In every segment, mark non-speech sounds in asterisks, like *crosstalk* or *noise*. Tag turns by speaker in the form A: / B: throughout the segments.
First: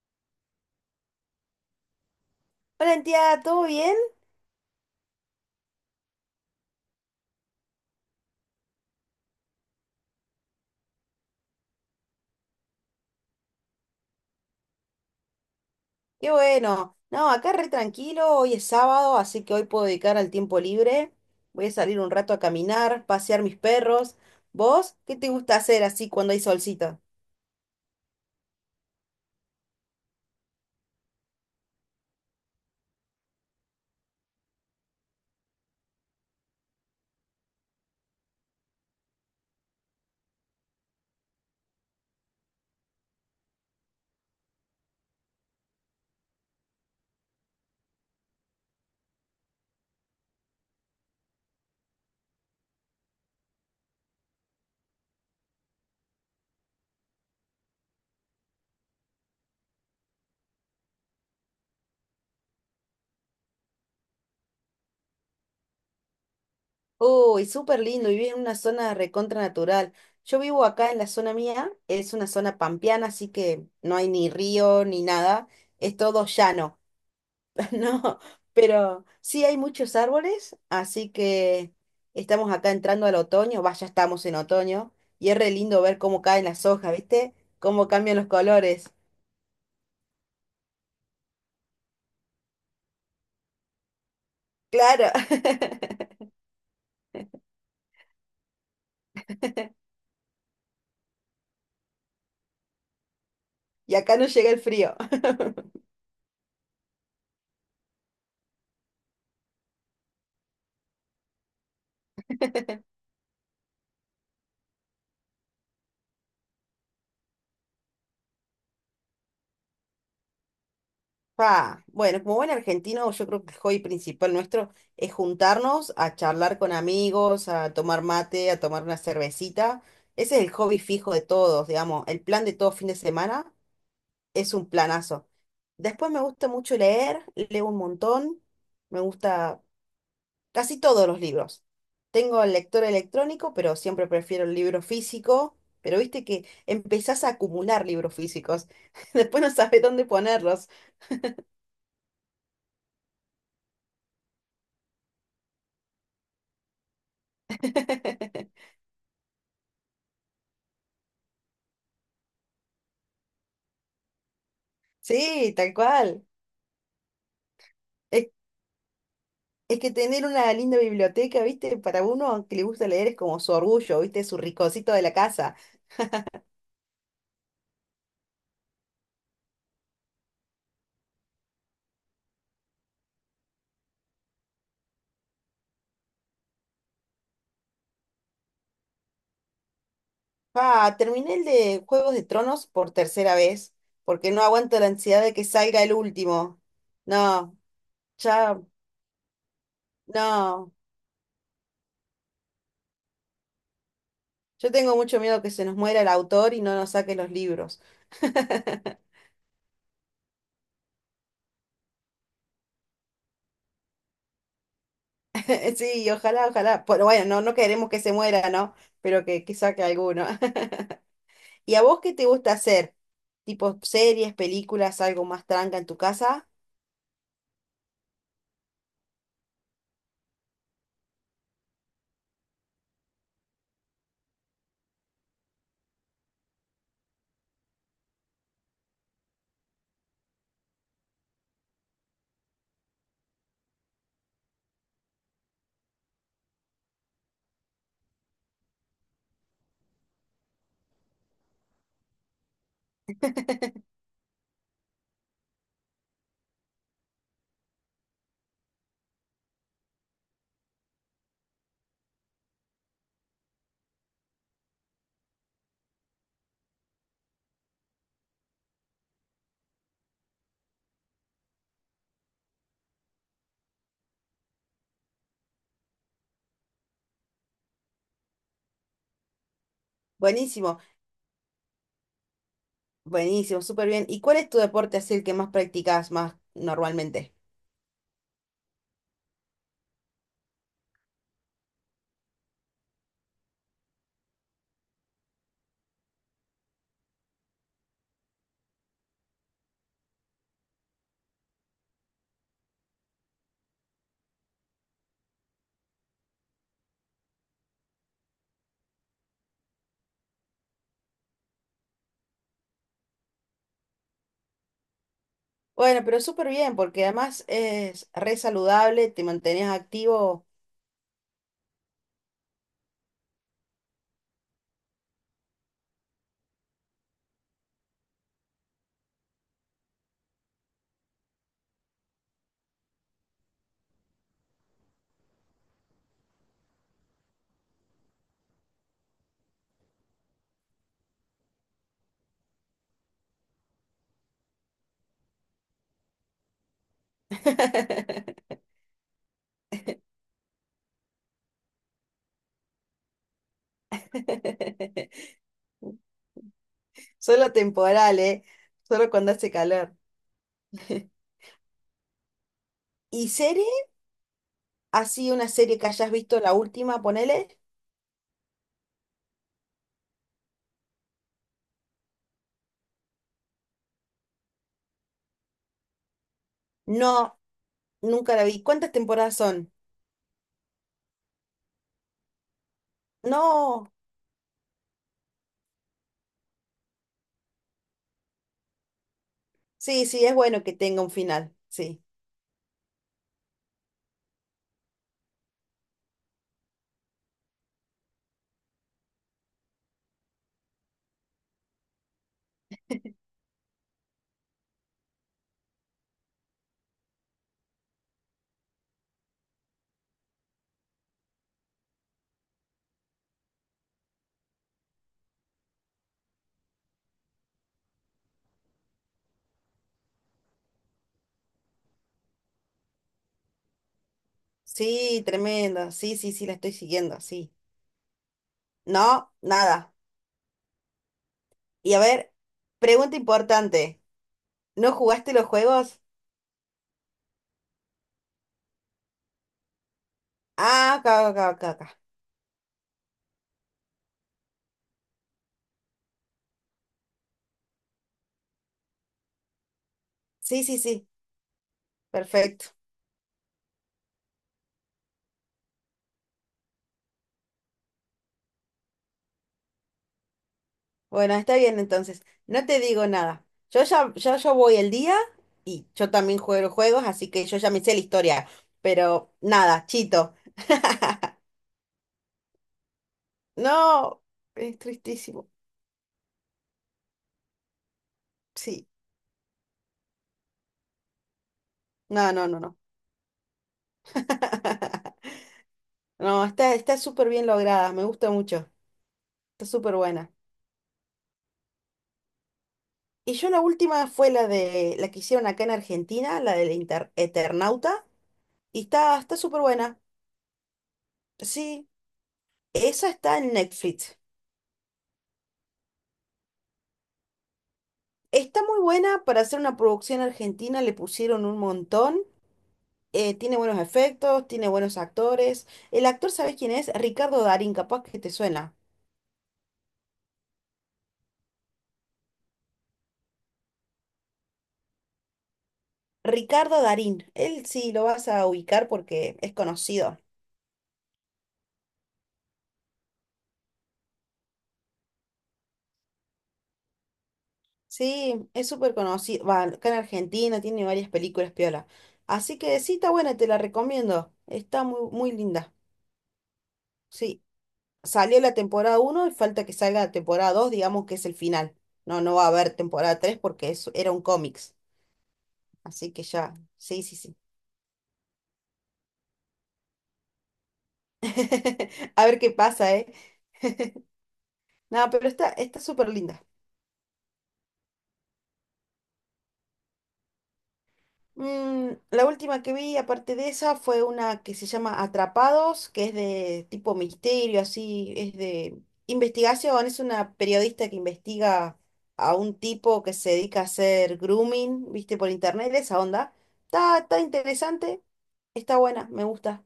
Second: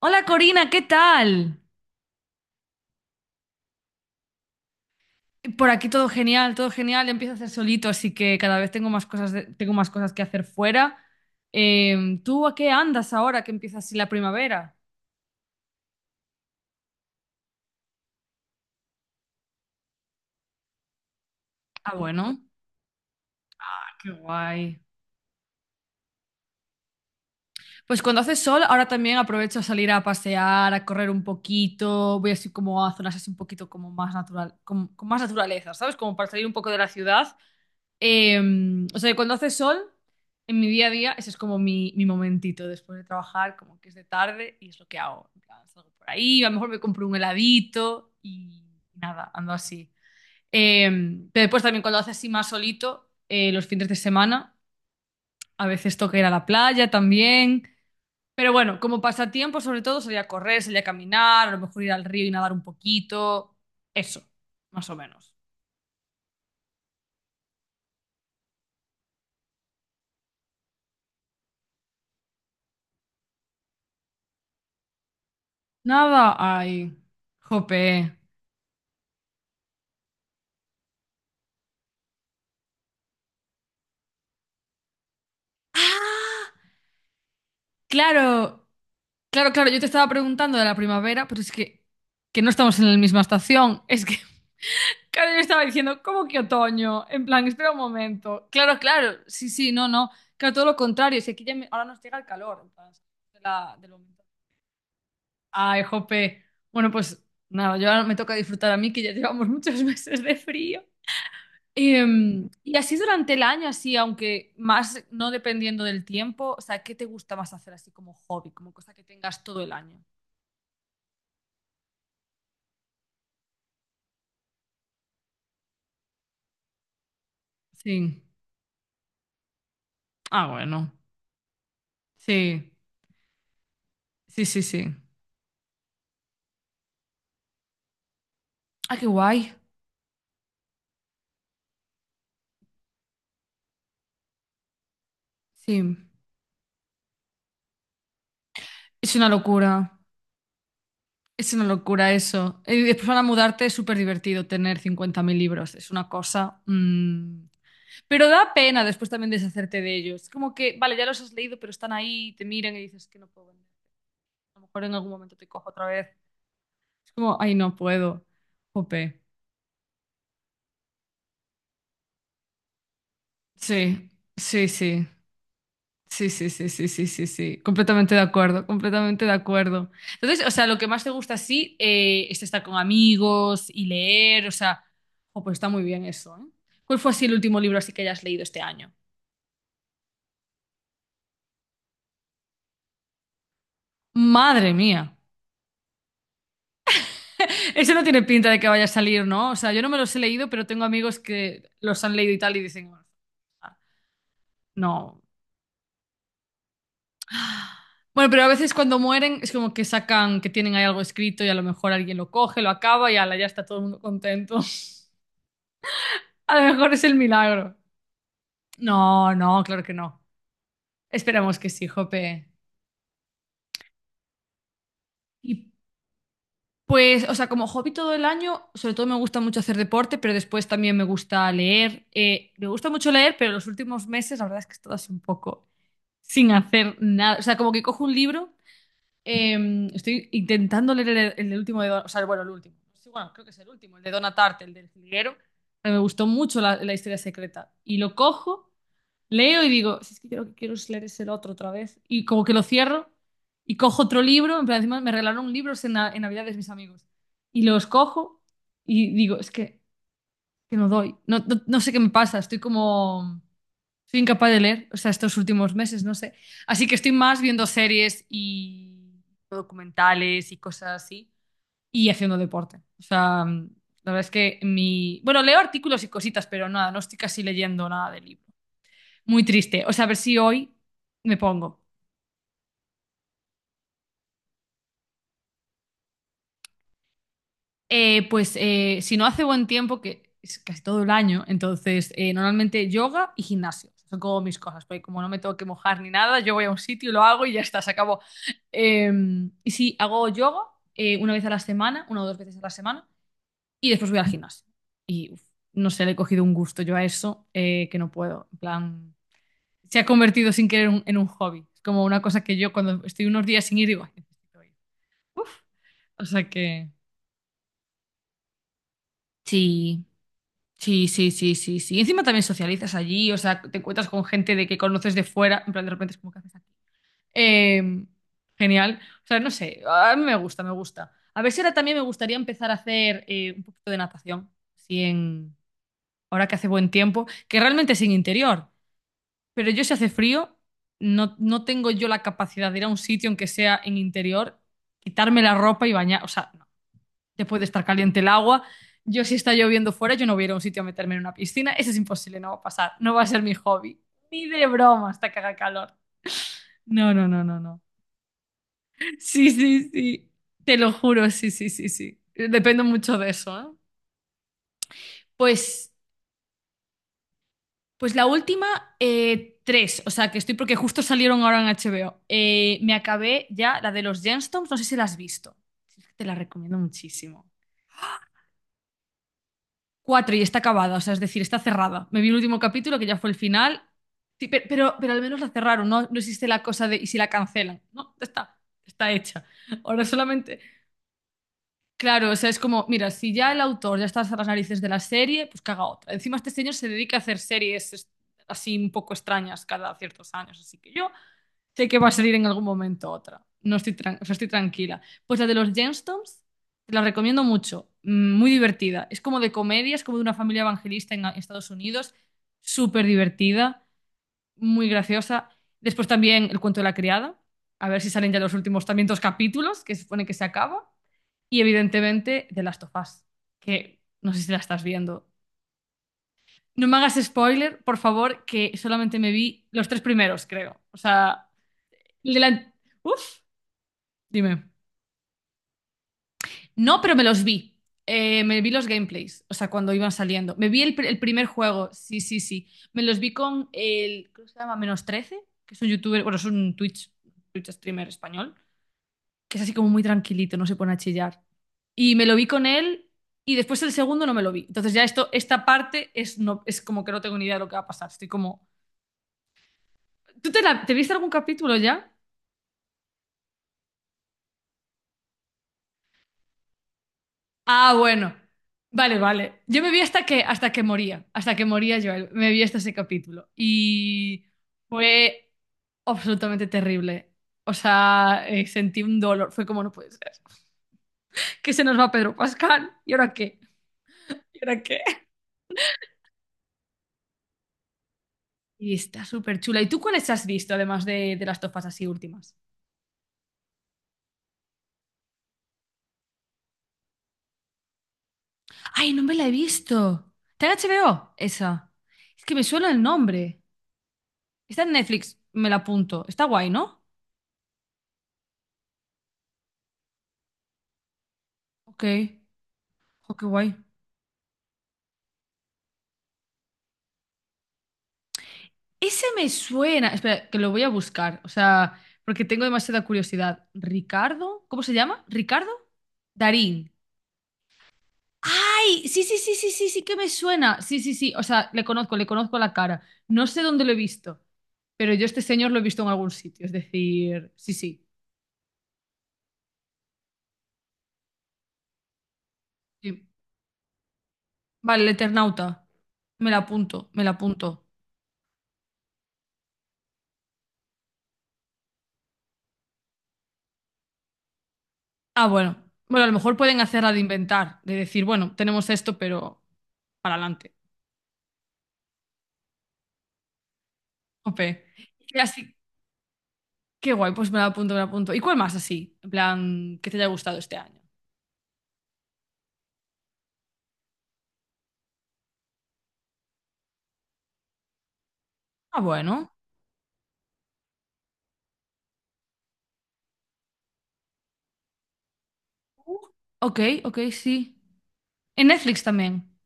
A: Hola Corina, ¿qué tal?
B: Hola, Antía, ¿todo bien?
A: Por aquí todo genial, todo genial. Empiezo a hacer solito, así que cada vez tengo más cosas, tengo más cosas que hacer fuera. ¿Tú a qué andas ahora que empieza así la primavera?
B: Qué bueno. No, acá re tranquilo, hoy es sábado, así que hoy puedo dedicar al tiempo libre. Voy a
A: Ah,
B: salir un rato a
A: bueno,
B: caminar, pasear mis
A: qué
B: perros.
A: guay.
B: ¿Vos qué te gusta hacer así cuando hay solcito?
A: Pues cuando hace sol, ahora también aprovecho a salir a pasear, a correr un poquito. Voy así como a zonas así un poquito como más natural, con más naturaleza, ¿sabes? Como para salir un poco de la ciudad. Eh, o sea, que cuando hace sol, en mi día a día, ese es como mi momentito después de trabajar, como que es de tarde y es lo que hago. En plan, salgo por ahí, a lo mejor me compro un heladito y nada, ando así. Eh, pero después también cuando hace así más solito, los fines de semana, a veces toca ir a la playa también. Pero bueno, como pasatiempo, sobre todo, salir a correr, salir a caminar, a lo mejor ir al río y nadar un poquito. Eso, más o menos.
B: Uy, súper lindo, vivís en una zona recontra natural. Yo vivo acá en la zona mía, es una zona pampeana, así que no hay ni río ni nada, es todo
A: Nada,
B: llano.
A: ay,
B: *laughs*
A: jope.
B: No, pero sí hay muchos árboles, así que estamos acá entrando al otoño, vaya, ya estamos en otoño, y es re lindo ver cómo caen las hojas, ¿viste? Cómo cambian los
A: Claro.
B: colores.
A: Claro, claro, yo te estaba preguntando de la primavera, pero es que no estamos en la misma estación. Es que,
B: Claro,
A: *laughs* claro, yo estaba
B: *laughs*
A: diciendo, ¿cómo que otoño? En plan, espera un momento. Claro, claro, sí, sí, no, no. Claro, todo lo contrario, si aquí ya ahora nos llega el calor, en plan, del
B: y acá
A: momento.
B: no llega el frío.
A: Ay, jope. Bueno, pues nada, yo ahora me toca disfrutar a mí, que ya llevamos muchos *laughs* meses de frío. Y así durante el año, así, aunque más no dependiendo del tiempo, o sea, ¿qué te gusta más hacer así como hobby, como cosa que tengas todo el año?
B: Pa, bueno, como buen argentino, yo creo que el hobby principal nuestro es juntarnos a charlar con amigos, a tomar
A: Sí.
B: mate, a tomar una cervecita. Ese es
A: Ah,
B: el hobby
A: bueno.
B: fijo de todos, digamos, el plan de todo
A: Sí,
B: fin de semana
A: sí,
B: es
A: sí,
B: un
A: sí.
B: planazo. Después me gusta mucho leer, leo un montón,
A: Ah,
B: me
A: qué guay.
B: gusta casi todos los libros. Tengo el lector electrónico, pero siempre prefiero el libro físico,
A: Sí.
B: pero viste que empezás a acumular libros físicos, *laughs*
A: Es una
B: después no sabes
A: locura.
B: dónde ponerlos.
A: Es una locura eso. Y después para mudarte es súper divertido tener 50.000 libros. Es una cosa... Pero
B: *laughs*
A: da pena después también deshacerte de ellos. Es como que, vale, ya los has leído, pero están ahí, te miran y dices que no puedo vender. A lo mejor en algún momento te
B: Sí,
A: cojo
B: tal
A: otra vez.
B: cual.
A: Es como, ay, no puedo.
B: Es,
A: Jope.
B: es que tener una linda biblioteca, viste, para uno que le gusta leer es como su orgullo,
A: Sí,
B: viste, su
A: sí,
B: ricocito de
A: sí.
B: la casa.
A: Sí, sí, sí, sí, sí, sí, sí. Completamente de acuerdo, completamente de acuerdo. Entonces, o sea, lo que más te gusta, sí, es estar con amigos y leer, o sea, oh, pues está muy bien eso, ¿eh? ¿Cuál fue así el último libro así que hayas leído este año?
B: Ah, terminé el de Juegos de Tronos por tercera vez, porque no
A: Madre
B: aguanto la
A: mía.
B: ansiedad de que salga el último. No,
A: Ese no tiene pinta de
B: ya,
A: que vaya a salir, ¿no? O sea, yo no me los he leído, pero
B: no.
A: tengo amigos que los han leído y tal y dicen, "Ah,
B: Yo tengo mucho
A: no."
B: miedo que se nos muera el autor y no nos saque los libros.
A: Bueno, pero a veces cuando
B: *laughs*
A: mueren es como que sacan que tienen ahí algo escrito y a lo mejor alguien lo coge, lo acaba y ala, ya está todo el mundo contento. *laughs*
B: Sí, ojalá,
A: A lo
B: ojalá.
A: mejor es
B: Pero
A: el
B: bueno, no, no
A: milagro.
B: queremos que se muera, ¿no? Pero
A: No,
B: que
A: no, claro
B: saque
A: que no.
B: alguno. *laughs*
A: Esperamos que
B: ¿Y a
A: sí,
B: vos qué te
A: jope.
B: gusta hacer? ¿Tipo series, películas, algo más
A: Y
B: tranca en tu casa?
A: pues, o sea, como hobby todo el año, sobre todo me gusta mucho hacer deporte, pero después también me gusta leer. Me gusta mucho leer, pero los últimos meses la verdad es que he estado así un poco sin hacer nada. O sea, como que cojo un libro. Estoy intentando leer el del último de o sea, bueno, el último. Sí, bueno, creo que es el último, el de Donna Tartt, el del jilguero. Pero me gustó mucho la historia secreta. Y lo cojo, leo y digo, si es que yo lo que quiero es leer ese otro otra vez. Y como que lo cierro y
B: *laughs*
A: cojo otro libro. En plan, encima me regalaron libros en, en Navidades mis amigos. Y los cojo y digo, es que no doy. No, no, no sé qué me pasa, estoy como... Soy incapaz de leer, o sea, estos últimos meses, no sé. Así que estoy más viendo series y documentales y cosas así y haciendo deporte. O sea, la verdad es que mi... Bueno, leo artículos y cositas, pero nada, no estoy casi leyendo nada de libro. Muy triste. O sea, a ver si hoy
B: Buenísimo,
A: me pongo.
B: buenísimo, súper bien. ¿Y cuál es tu deporte así el que más practicás más normalmente?
A: Pues si no hace buen tiempo, que es casi todo el año, entonces normalmente yoga y gimnasio. Son como mis cosas, porque como no me tengo que mojar ni nada, yo voy a un sitio, lo hago y ya está, se acabó. Eh, y sí, hago yoga una vez a la semana, una o dos veces a la semana, y después voy al gimnasio. Y uf, no sé, le he cogido un gusto yo a eso que no puedo. En plan, se ha convertido sin querer en un hobby. Es como una cosa que yo cuando estoy unos días sin ir digo, "Ay, necesito ir". Uf.
B: Bueno, pero
A: O sea
B: súper bien,
A: que
B: porque además es re saludable, te mantenías
A: sí.
B: activo.
A: Sí, sí, sí, sí, sí. Encima también socializas allí, o sea, te encuentras con gente de que conoces de fuera, en plan de repente es como que haces aquí. Eh, genial. O sea, no sé, a mí me gusta, me gusta. A ver si ahora también me gustaría empezar a hacer un poquito de natación, si en, ahora que hace buen tiempo, que realmente es en interior, pero yo si hace frío, no, no tengo yo la capacidad de ir a un sitio aunque sea en interior, quitarme la ropa y bañar, o sea, no te puede estar caliente el
B: *laughs*
A: agua. Yo si está lloviendo fuera, yo no voy a ir a un sitio a meterme en una piscina. Eso es imposible, no va a pasar. No va a ser mi hobby. Ni de broma hasta que haga calor. No, no, no,
B: Solo
A: no, no.
B: temporal, ¿eh? Solo cuando
A: Sí,
B: hace
A: sí,
B: calor.
A: sí. Te lo
B: *laughs*
A: juro, sí, sí, sí, sí. Dependo mucho
B: ¿Y
A: de eso,
B: serie?
A: ¿eh?
B: ¿Así una serie que
A: Pues,
B: hayas visto la última, ponele?
A: pues la última, tres. O sea, que estoy porque justo salieron ahora en HBO. Me acabé ya la de los Gemstones. No sé si la has visto. Te la recomiendo
B: No,
A: muchísimo.
B: nunca la vi. ¿Cuántas temporadas son?
A: Cuatro y está acabada, o sea, es decir, está cerrada. Me vi el último capítulo, que ya fue el final.
B: No.
A: Sí, pero, al menos la cerraron, ¿no? No existe la cosa de ¿y si la cancelan? No, ya está, está hecha. Ahora
B: Sí, sí, es
A: solamente.
B: bueno que tenga un final. Sí.
A: Claro, o sea, es como, mira, si ya el autor ya está hasta las narices de la serie, pues que haga otra. Encima este señor se dedica a hacer series así un poco extrañas cada ciertos años, así que yo sé que va a salir en algún momento otra. No estoy, o sea, estoy tranquila. Pues la de los Gemstones, te la recomiendo mucho. Muy divertida. Es como de comedia, es como de una familia evangelista en Estados Unidos. Súper divertida, muy graciosa. Después también El cuento de la criada. A ver si salen ya los últimos también dos capítulos, que se supone que se acaba. Y evidentemente de Last of Us, que no sé si la estás
B: Sí,
A: viendo.
B: tremendo. Sí, sí, sí, la estoy
A: No me hagas
B: siguiendo. Sí.
A: spoiler, por favor, que solamente me
B: No,
A: vi los
B: nada.
A: tres primeros, creo. O sea,
B: Y a ver,
A: el de la...
B: pregunta
A: Uf.
B: importante.
A: Dime.
B: ¿No jugaste los juegos?
A: No, pero me los vi. Me vi los gameplays, o sea, cuando iban saliendo. Me vi
B: Ah,
A: el
B: acá,
A: primer
B: acá, acá,
A: juego,
B: acá.
A: sí, sí, sí. Me los vi con el, ¿cómo se llama? Menos trece, que es un youtuber, bueno, es un Twitch streamer español, que es así como muy tranquilito,
B: Sí,
A: no se
B: sí,
A: pone a
B: sí,
A: chillar. Y me lo vi con
B: perfecto.
A: él y después el segundo no me lo vi. Entonces ya esto, esta parte es, no, es como que no tengo ni idea de lo que va a pasar. Estoy como... ¿Tú te, te viste algún
B: Bueno, está
A: capítulo
B: bien
A: ya?
B: entonces. No te digo nada. Yo ya, yo voy el día y yo también juego juegos, así que yo ya me sé
A: Ah,
B: la
A: bueno.
B: historia.
A: Vale,
B: Pero
A: vale. Yo
B: nada,
A: me vi
B: chito. *laughs*
A: hasta que moría Joel. Me vi hasta ese capítulo.
B: No,
A: Y
B: es tristísimo.
A: fue absolutamente terrible. O sea,
B: Sí.
A: sentí un dolor. Fue como no puede ser. Que se nos va
B: No,
A: Pedro
B: no, no, no.
A: Pascal. ¿Y ahora qué? ¿Y ahora qué?
B: *laughs* No, está, está súper bien lograda, me gusta mucho.
A: Y está súper
B: Está
A: chula. ¿Y
B: súper
A: tú cuáles
B: buena.
A: has visto, además de las tofas así últimas?
B: Y yo la última fue la de la que hicieron acá en Argentina, la del Inter- Eternauta, y
A: Ay,
B: está,
A: no me
B: está
A: la he
B: súper buena.
A: visto. ¿Está en HBO?
B: Sí,
A: Esa. Es que me suena el
B: esa está en
A: nombre.
B: Netflix.
A: Está en Netflix. Me la apunto. Está guay, ¿no?
B: Está muy buena para hacer una producción argentina, le pusieron un
A: Ok.
B: montón. Eh,
A: Oh, qué
B: tiene
A: guay.
B: buenos efectos, tiene buenos actores. El actor, ¿sabes quién es? Ricardo Darín, capaz que te suena.
A: Ese me suena. Espera, que lo voy a buscar. O sea, porque tengo demasiada curiosidad. ¿Ricardo? ¿Cómo se llama? ¿Ricardo?
B: Ricardo
A: Darín.
B: Darín, él sí lo vas a ubicar
A: ¡Ay! Sí,
B: porque
A: sí,
B: es
A: sí, sí, sí, sí que
B: conocido.
A: me suena. Sí, sí, sí. O sea, le conozco la cara. No sé dónde lo he visto, pero yo este señor lo he visto en algún sitio. Es decir, sí, sí.
B: Sí, es súper conocido. Va, acá en Argentina tiene varias películas piola. Así que sí, está
A: Sí.
B: buena, te la recomiendo. Está
A: Vale, el
B: muy, muy linda.
A: Eternauta. Me la apunto, me la
B: Sí,
A: apunto.
B: salió la temporada uno y falta que salga la temporada 2 digamos que es el final. No, no va a haber temporada 3 porque eso era un cómics.
A: Ah, bueno.
B: Así que
A: Bueno, a lo
B: ya,
A: mejor pueden
B: sí,
A: hacerla
B: sí,
A: de
B: sí.
A: inventar, de decir, bueno, tenemos esto, pero para adelante.
B: *laughs* A ver qué pasa, ¿eh?
A: Ope.
B: No, pero está, está súper linda.
A: Qué guay, pues me la apunto, me la apunto. ¿Y cuál más así? En plan, que te haya gustado este año.
B: La última que vi, aparte de esa, fue una que se llama Atrapados, que es de tipo misterio, así, es de
A: Ah, bueno.
B: investigación. Es una periodista que investiga a un tipo que se dedica a hacer grooming, viste, por internet, esa
A: Uh,
B: onda.
A: ok,
B: Está,
A: ok,
B: está
A: sí.
B: interesante,
A: En
B: está
A: Netflix
B: buena, me
A: también.
B: gusta.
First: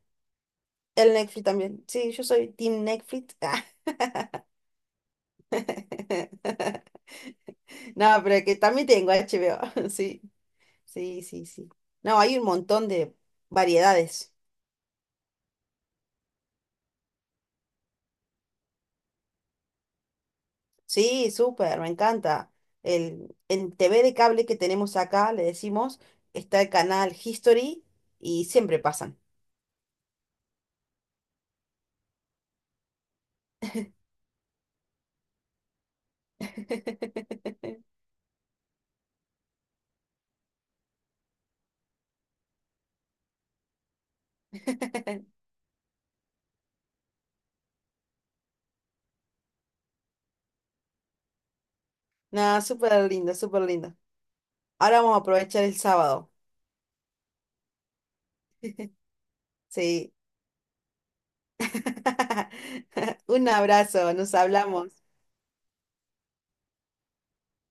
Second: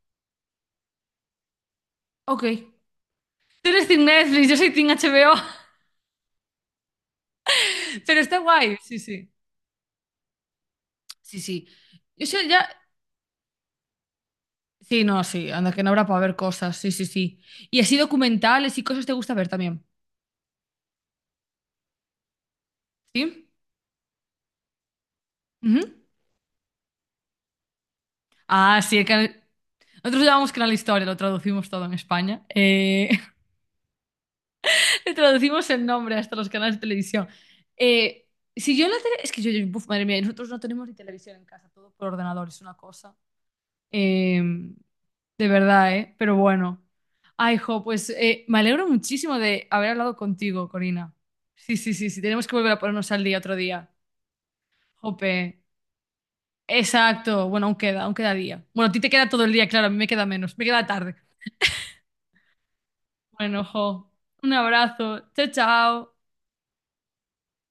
B: El Netflix también. Sí, yo
A: Ok.
B: soy Team Netflix.
A: Tú eres Team Netflix, yo soy Team HBO,
B: *laughs*
A: *laughs* pero
B: No,
A: está
B: pero que
A: guay.
B: también
A: Sí,
B: tengo
A: sí.
B: HBO. *laughs* Sí, sí,
A: Sí,
B: sí,
A: sí.
B: sí. No,
A: Yo
B: hay un
A: sé, ya...
B: montón de variedades.
A: Sí, no, sí. Anda, que no habrá para ver cosas. Sí, sí, sí. Y así documentales y cosas te gusta ver también.
B: Sí, súper, me encanta. El,
A: ¿Sí?
B: en TV de cable que tenemos acá, le
A: Ujú.
B: decimos, está el canal History y siempre
A: Ah, sí.
B: pasan.
A: Nosotros llamamos Canal Historia, lo traducimos todo en España. *laughs* Le traducimos el nombre hasta los canales de televisión.
B: *laughs*
A: Eh, si yo en la tele... Es que yo, buf, madre mía, nosotros no tenemos ni televisión en casa, todo por ordenador, es una cosa. Eh, de verdad, ¿eh? Pero bueno. Ay, jo, pues me alegro muchísimo de haber hablado contigo, Corina. Sí, sí, sí, sí, tenemos que
B: No,
A: volver a
B: súper
A: ponernos al
B: lindo,
A: día otro
B: súper
A: día.
B: lindo. Ahora vamos a
A: Jope.
B: aprovechar el sábado.
A: Exacto, bueno, aún queda día. Bueno, a ti te queda todo el día, claro, a mí me
B: Sí.
A: queda menos, me queda tarde.
B: *laughs* Un
A: Bueno, jo,
B: abrazo, nos
A: un
B: hablamos.
A: abrazo, chao, chao.